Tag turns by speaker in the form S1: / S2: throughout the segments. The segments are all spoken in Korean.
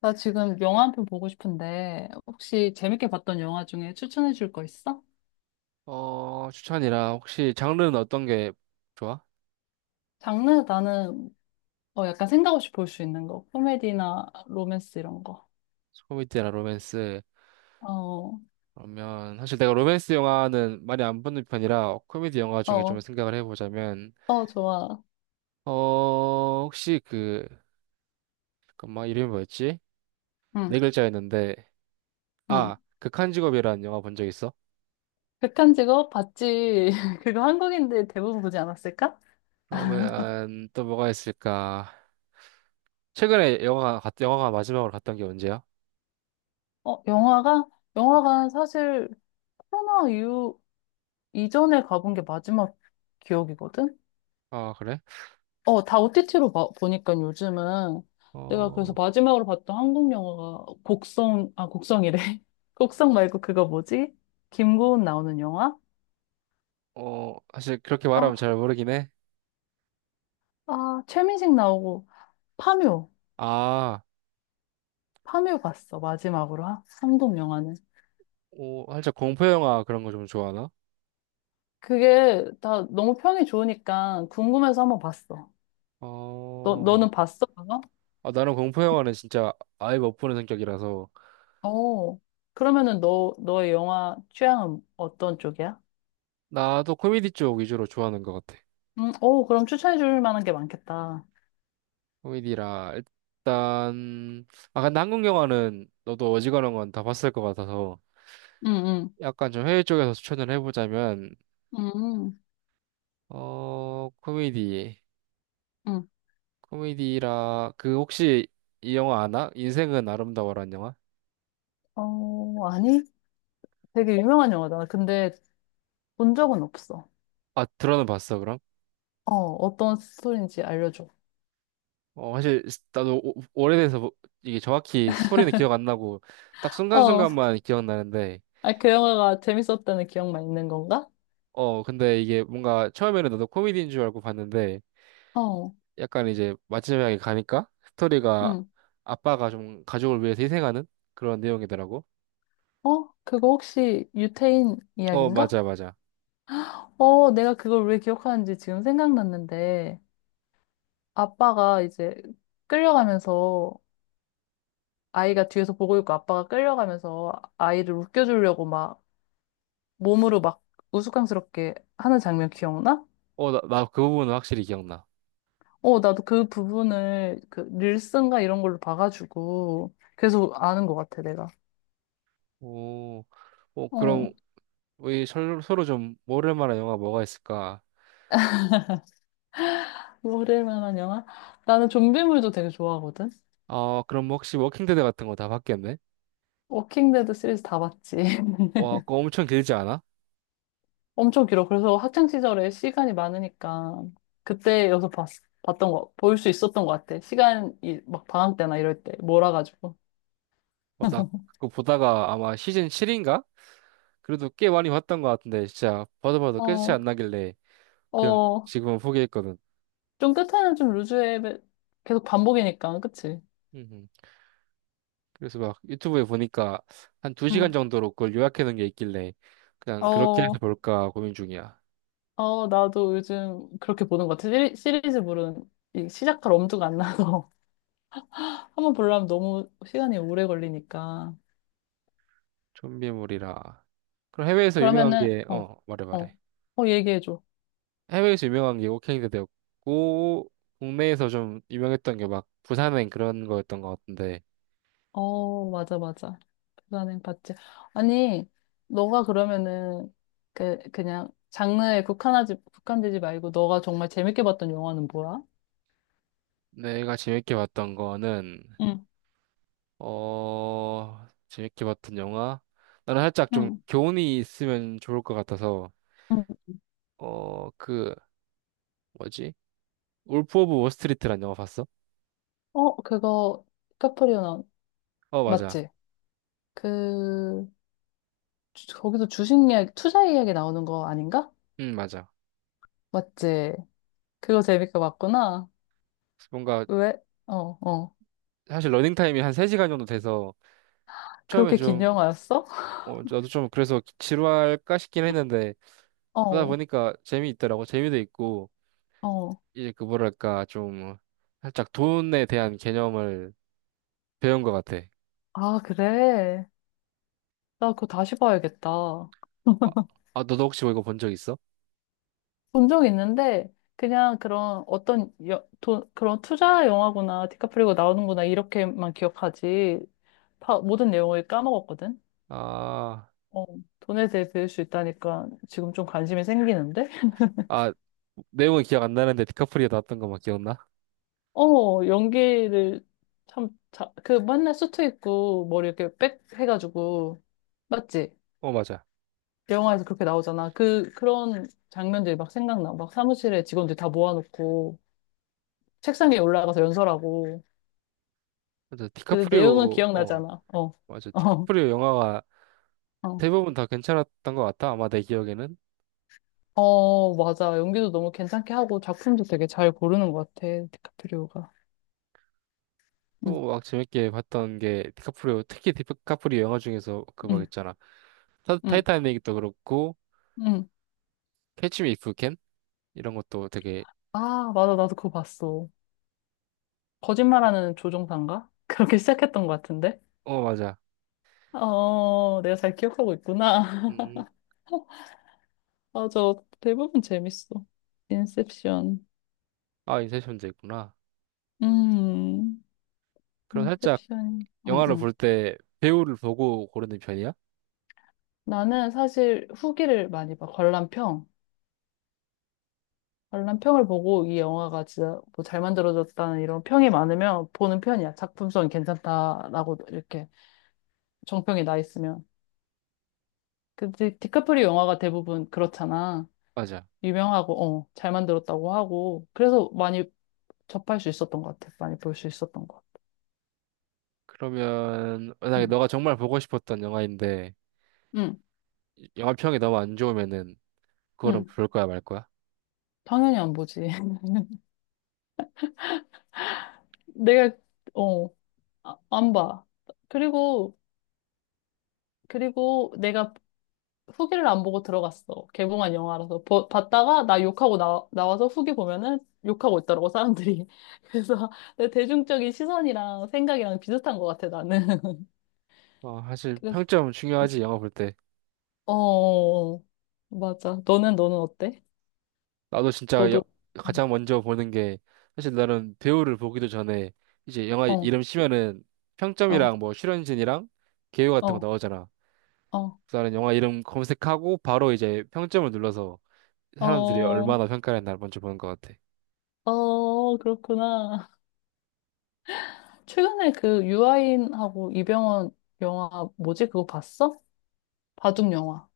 S1: 나 지금 영화 한 편 보고 싶은데, 혹시 재밌게 봤던 영화 중에 추천해 줄 거 있어?
S2: 추천이라 혹시 장르는 어떤 게 좋아?
S1: 장르 나는 약간 생각 없이 볼 수 있는 거. 코미디나 로맨스 이런 거.
S2: 코미디나 로맨스.
S1: 어,
S2: 그러면 사실 내가 로맨스 영화는 많이 안 보는 편이라 코미디 영화 중에 좀
S1: 어,
S2: 생각을 해보자면
S1: 좋아.
S2: 혹시 그 잠깐만 이름이 뭐였지?
S1: 응,
S2: 네 글자였는데
S1: 응.
S2: 극한 직업이라는 영화 본 적 있어?
S1: 극한 직업 봤지. 그거 한국인들 대부분 보지 않았을까?
S2: 그러면 또 뭐가 있을까? 최근에 영화가 마지막으로 갔던 게 언제야?
S1: 어, 영화가? 영화관 사실 코로나 이후, 이전에 가본 게 마지막 기억이거든?
S2: 아, 그래?
S1: 어, 다 OTT로 보니까 요즘은 내가 그래서
S2: 어,
S1: 마지막으로 봤던 한국 영화가 곡성, 아, 곡성이래. 곡성 말고 그거 뭐지? 김고은 나오는 영화?
S2: 사실 그렇게 말하면
S1: 어,
S2: 잘 모르긴 해.
S1: 아, 최민식 나오고 파묘.
S2: 아.
S1: 파묘 봤어, 마지막으로. 한국 영화는.
S2: 오, 살짝 공포 영화 그런 거 좀 좋아하나?
S1: 그게 다 너무 평이 좋으니까 궁금해서 한번 봤어.
S2: 어,
S1: 너는 봤어, 그거?
S2: 아, 나는 공포 영화는 진짜 아예 못 보는 성격이라서
S1: 어. 그러면은 너의 영화 취향은 어떤 쪽이야?
S2: 나도 코미디 쪽 위주로 좋아하는 것 같아.
S1: 오, 그럼 추천해 줄 만한 게 많겠다.
S2: 코미디라 일단 아, 근데 한국 영화는 너도 어지간한 건 다 봤을 것 같아서
S1: 응, 응.
S2: 약간 좀 해외 쪽에서 추천을 해보자면
S1: 음.
S2: 코미디,
S1: 응.
S2: 코미디라 그 혹시 이 영화 아나? 인생은 아름다워라는 영화?
S1: 어, 아니? 되게 유명한 영화다. 근데 본 적은 없어.
S2: 아, 들어는 봤어 그럼?
S1: 어, 어떤 스토리인지 알려줘.
S2: 사실 나도 오래돼서, 이게 정확히 스토리는 기억 안 나고 딱
S1: 어,
S2: 순간순간만 기억나는데
S1: 아, 그 영화가 재밌었다는 기억만 있는 건가?
S2: 어 근데 이게 뭔가 처음에는 나도 코미디인 줄 알고 봤는데
S1: 어,
S2: 약간 이제 마지막에 가니까 스토리가
S1: 응.
S2: 아빠가 좀 가족을 위해서 희생하는 그런 내용이더라고.
S1: 어, 그거 혹시 유태인
S2: 어,
S1: 이야기인가?
S2: 맞아 맞아.
S1: 어, 내가 그걸 왜 기억하는지 지금 생각났는데, 아빠가 이제 끌려가면서, 아이가 뒤에서 보고 있고 아빠가 끌려가면서 아이를 웃겨주려고 막 몸으로 막 우스꽝스럽게 하는 장면 기억나?
S2: 어, 나 그 부분은 확실히 기억나.
S1: 어, 나도 그 부분을 그 릴슨가 이런 걸로 봐가지고 계속 아는 것 같아, 내가.
S2: 오, 어 그럼
S1: 어,
S2: 우리 서로 좀 모를 만한 영화 뭐가 있을까?
S1: 뭐 그럴 만한 영화? 나는 좀비물도 되게 좋아하거든.
S2: 아 그럼 혹시 워킹 데드 같은 거 다 봤겠네?
S1: 워킹데드 시리즈 다 봤지.
S2: 와 그거 엄청 길지 않아?
S1: 엄청 길어. 그래서 학창 시절에 시간이 많으니까 그때 봤던 거, 볼 수 있었던 것 같아. 시간이 막 방학 때나 이럴 때 몰아가지고.
S2: 어, 나 그거 보다가 아마 시즌 7인가? 그래도 꽤 많이 봤던 것 같은데 진짜 봐도 봐도 끝이
S1: 어,
S2: 안 나길래 그냥
S1: 어,
S2: 지금은 포기했거든.
S1: 좀 끝에는 좀 루즈해 계속 반복이니까, 그치?
S2: 음, 그래서 막 유튜브에 보니까 한 2시간
S1: 응.
S2: 정도로 그걸 요약해 놓은 게 있길래 그냥 그렇게 해서
S1: 어.
S2: 볼까 고민 중이야.
S1: 어, 나도 요즘 그렇게 보는 것 같아. 시리즈물은 이 시작할 엄두가 안 나서. 한번 보려면 너무 시간이 오래 걸리니까.
S2: 좀비물이라. 그럼 해외에서 유명한
S1: 그러면은,
S2: 게, 말해
S1: 어,
S2: 말해.
S1: 얘기해줘.
S2: 해외에서 유명한 게 워킹 데드었고 국내에서 좀 유명했던 게 막 부산행 그런 거였던 것 같은데
S1: 어, 맞아, 맞아. 불가능 봤지. 아니, 너가 그러면은, 그, 그냥 국한되지 말고 너가 정말 재밌게 봤던 영화는 뭐야?
S2: 내가 재밌게 봤던 거는
S1: 응,
S2: 어, 재밌게 봤던 영화? 나는 살짝 좀
S1: 응,
S2: 교훈이 있으면 좋을 것 같아서,
S1: 응.
S2: 어, 그, 뭐지? 울프 오브 월스트리트란 영화 봤어?
S1: 어, 그거, 카프리오 나온,
S2: 어, 맞아.
S1: 맞지? 그, 거기서 주식 이야기, 투자 이야기 나오는 거 아닌가?
S2: 응, 맞아.
S1: 맞지? 그거 재밌게 봤구나.
S2: 뭔가,
S1: 왜? 어, 어.
S2: 사실 러닝타임이 한 3시간 정도 돼서, 처음엔
S1: 그렇게 긴
S2: 좀,
S1: 영화였어?
S2: 어, 저도 좀 그래서 지루할까 싶긴 했는데, 보다
S1: 어,
S2: 보니까 재미있더라고. 재미도 있고,
S1: 어.
S2: 이제 그 뭐랄까, 좀, 살짝 돈에 대한 개념을 배운 것 같아.
S1: 아, 그래. 나 그거 다시 봐야겠다.
S2: 아, 아, 너도 혹시 뭐 이거 본 적 있어?
S1: 본 적 있는데, 그냥 그런 어떤 여, 돈, 그런 투자 영화구나, 디카프리오 나오는구나, 이렇게만 기억하지. 다, 모든 내용을 까먹었거든?
S2: 아.
S1: 어, 돈에 대해 배울 수 있다니까 지금 좀 관심이 생기는데?
S2: 아, 내용은 기억 안 나는데 디카프리오 나왔던 것만 기억나?
S1: 어, 연기를 참, 자, 그 맨날 수트 입고 머리 이렇게 빽 해가지고, 맞지?
S2: 어, 맞아.
S1: 영화에서 그렇게 나오잖아. 그, 그런 장면들이 막 생각나. 막 사무실에 직원들 다 모아놓고, 책상 위에 올라가서 연설하고.
S2: 맞아.
S1: 근데 내용은
S2: 디카프리오, 어,
S1: 기억나잖아. 어,
S2: 맞아.
S1: 어,
S2: 디카프리오 영화가
S1: 어.
S2: 대부분 다 괜찮았던 것 같아. 아마 내 기억에는.
S1: 어, 맞아. 연기도 너무 괜찮게 하고, 작품도 되게 잘 고르는 것 같아. 디카프리오가. 응,
S2: 또 막 재밌게 봤던 게 디카프리오, 특히 디카프리오 영화 중에서 그 막
S1: 응,
S2: 있잖아.
S1: 응,
S2: 타이타닉도 그렇고,
S1: 응.
S2: 캐치 미 이프 캔? 이런 것도 되게,
S1: 아, 맞아. 나도 그거 봤어. 거짓말하는 조종사인가? 그렇게 시작했던 것 같은데?
S2: 어, 맞아.
S1: 어, 내가 잘 기억하고 있구나.
S2: 음,
S1: 맞아. 대부분 재밌어. 인셉션.
S2: 아, 인셉션도 있구나.
S1: 음,
S2: 그럼 살짝
S1: 인셉션.
S2: 영화를 볼 때 배우를 보고 고르는 편이야?
S1: 나는 사실 후기를 많이 봐. 관람평. 관람평을 보고 이 영화가 진짜 뭐 잘 만들어졌다는 이런 평이 많으면 보는 편이야. 작품성이 괜찮다라고 이렇게 정평이 나 있으면. 근데 디카프리오 영화가 대부분 그렇잖아.
S2: 맞아.
S1: 유명하고, 어, 잘 만들었다고 하고. 그래서 많이 접할 수 있었던 것 같아. 많이 볼 수 있었던 것 같아.
S2: 그러면 만약에 너가 정말 보고 싶었던 영화인데
S1: 응. 응.
S2: 영화 평이 너무 안 좋으면은 그거는
S1: 응,
S2: 볼 거야 말 거야?
S1: 당연히 안 보지. 내가, 어, 아, 안 봐. 그리고, 그리고 내가 후기를 안 보고 들어갔어. 개봉한 영화라서. 봤다가 나 욕하고 나와서 후기 보면은 욕하고 있더라고, 사람들이. 그래서 내 대중적인 시선이랑 생각이랑 비슷한 것 같아, 나는.
S2: 어, 사실
S1: 그래서,
S2: 평점 중요하지 영화 볼 때.
S1: 어, 어, 어. 맞아. 너는 어때?
S2: 나도 진짜 여-
S1: 너도,
S2: 가장 먼저 보는 게 사실 나는 배우를 보기도 전에 이제 영화
S1: 어,
S2: 이름 치면은
S1: 어,
S2: 평점이랑 뭐 출연진이랑 개요 같은 거
S1: 어,
S2: 나오잖아.
S1: 어,
S2: 그래서 나는 영화 이름 검색하고 바로 이제 평점을 눌러서 사람들이
S1: 어,
S2: 얼마나 평가했나 먼저 보는 것 같아.
S1: 어, 그렇구나. 최근에 그 유아인하고 이병헌 영화 뭐지? 그거 봤어? 바둑 영화.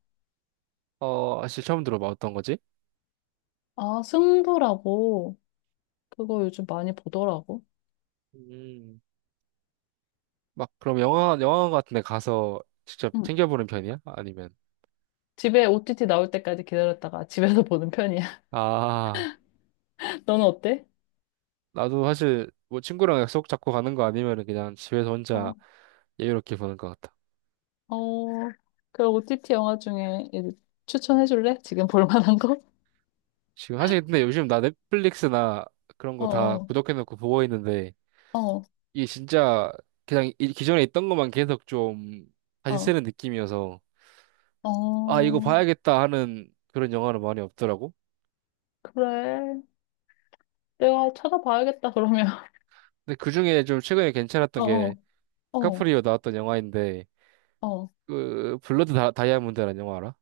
S2: 어, 사실 처음 들어봐 어떤 거지?
S1: 아, 승부라고. 그거 요즘 많이 보더라고.
S2: 음, 막 그럼 영화관 같은 데 가서 직접
S1: 응.
S2: 챙겨보는 편이야? 아니면
S1: 집에 OTT 나올 때까지 기다렸다가 집에서 보는 편이야.
S2: 아
S1: 너는 어때?
S2: 나도 사실 뭐 친구랑 약속 잡고 가는 거 아니면은 그냥 집에서 혼자
S1: 어,
S2: 여유롭게 보는 것 같아.
S1: 어, 그 OTT 영화 중에 이제 추천해줄래? 지금 볼 만한 거?
S2: 지금 사실 근데 요즘 나 넷플릭스나 그런
S1: 어,
S2: 거 다
S1: 어,
S2: 구독해놓고 보고 있는데
S1: 어,
S2: 이게 진짜 그냥 기존에 있던 것만 계속 좀 다시
S1: 어,
S2: 쓰는 느낌이어서 아 이거
S1: 어,
S2: 봐야겠다 하는 그런 영화는 많이 없더라고.
S1: 그래. 내가 찾아봐야겠다, 그러면.
S2: 근데 그중에 좀 최근에 괜찮았던
S1: 어,
S2: 게
S1: 어, 어,
S2: 카프리오 나왔던 영화인데
S1: 어.
S2: 그 블러드 다이아몬드라는 영화 알아?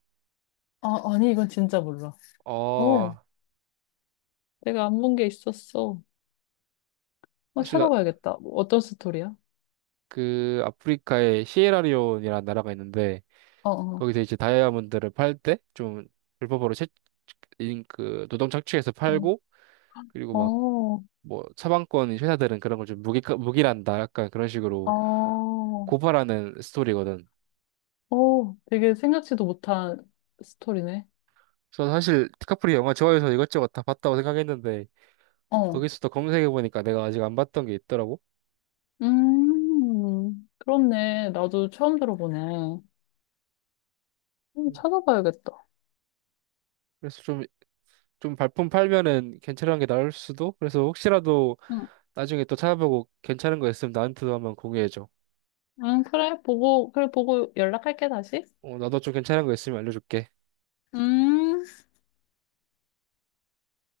S1: 아, 아니, 이건 진짜 몰라. 어.
S2: 어
S1: 내가 안 본 게 있었어. 어,
S2: 사실 나,
S1: 찾아봐야겠다. 뭐 어떤 스토리야?
S2: 그 아프리카의 시에라리온이라는 나라가 있는데
S1: 어, 어,
S2: 거기서 이제 다이아몬드를 팔 때 좀 불법으로 채, 그 노동 착취해서
S1: 어,
S2: 팔고 그리고 막
S1: 어,
S2: 뭐 서방권 회사들은 그런 걸 좀 무기란다 약간 그런 식으로
S1: 어,
S2: 고발하는 스토리거든.
S1: 어, 되게 생각지도 못한 스토리네.
S2: 그래서 사실 디카프리 영화 좋아해서 이것저것 다 봤다고 생각했는데
S1: 어,
S2: 거기서도 검색해 보니까 내가 아직 안 봤던 게 있더라고.
S1: 그렇네. 나도 처음 들어보네. 찾아봐야겠다.
S2: 그래서 좀 발품 팔면은 괜찮은 게 나올 수도. 그래서 혹시라도
S1: 응,
S2: 나중에 또 찾아보고 괜찮은 거 있으면 나한테도 한번 공유해줘.
S1: 응, 그래, 보고, 그래, 보고 연락할게, 다시.
S2: 어, 나도 좀 괜찮은 거 있으면 알려줄게.
S1: 음.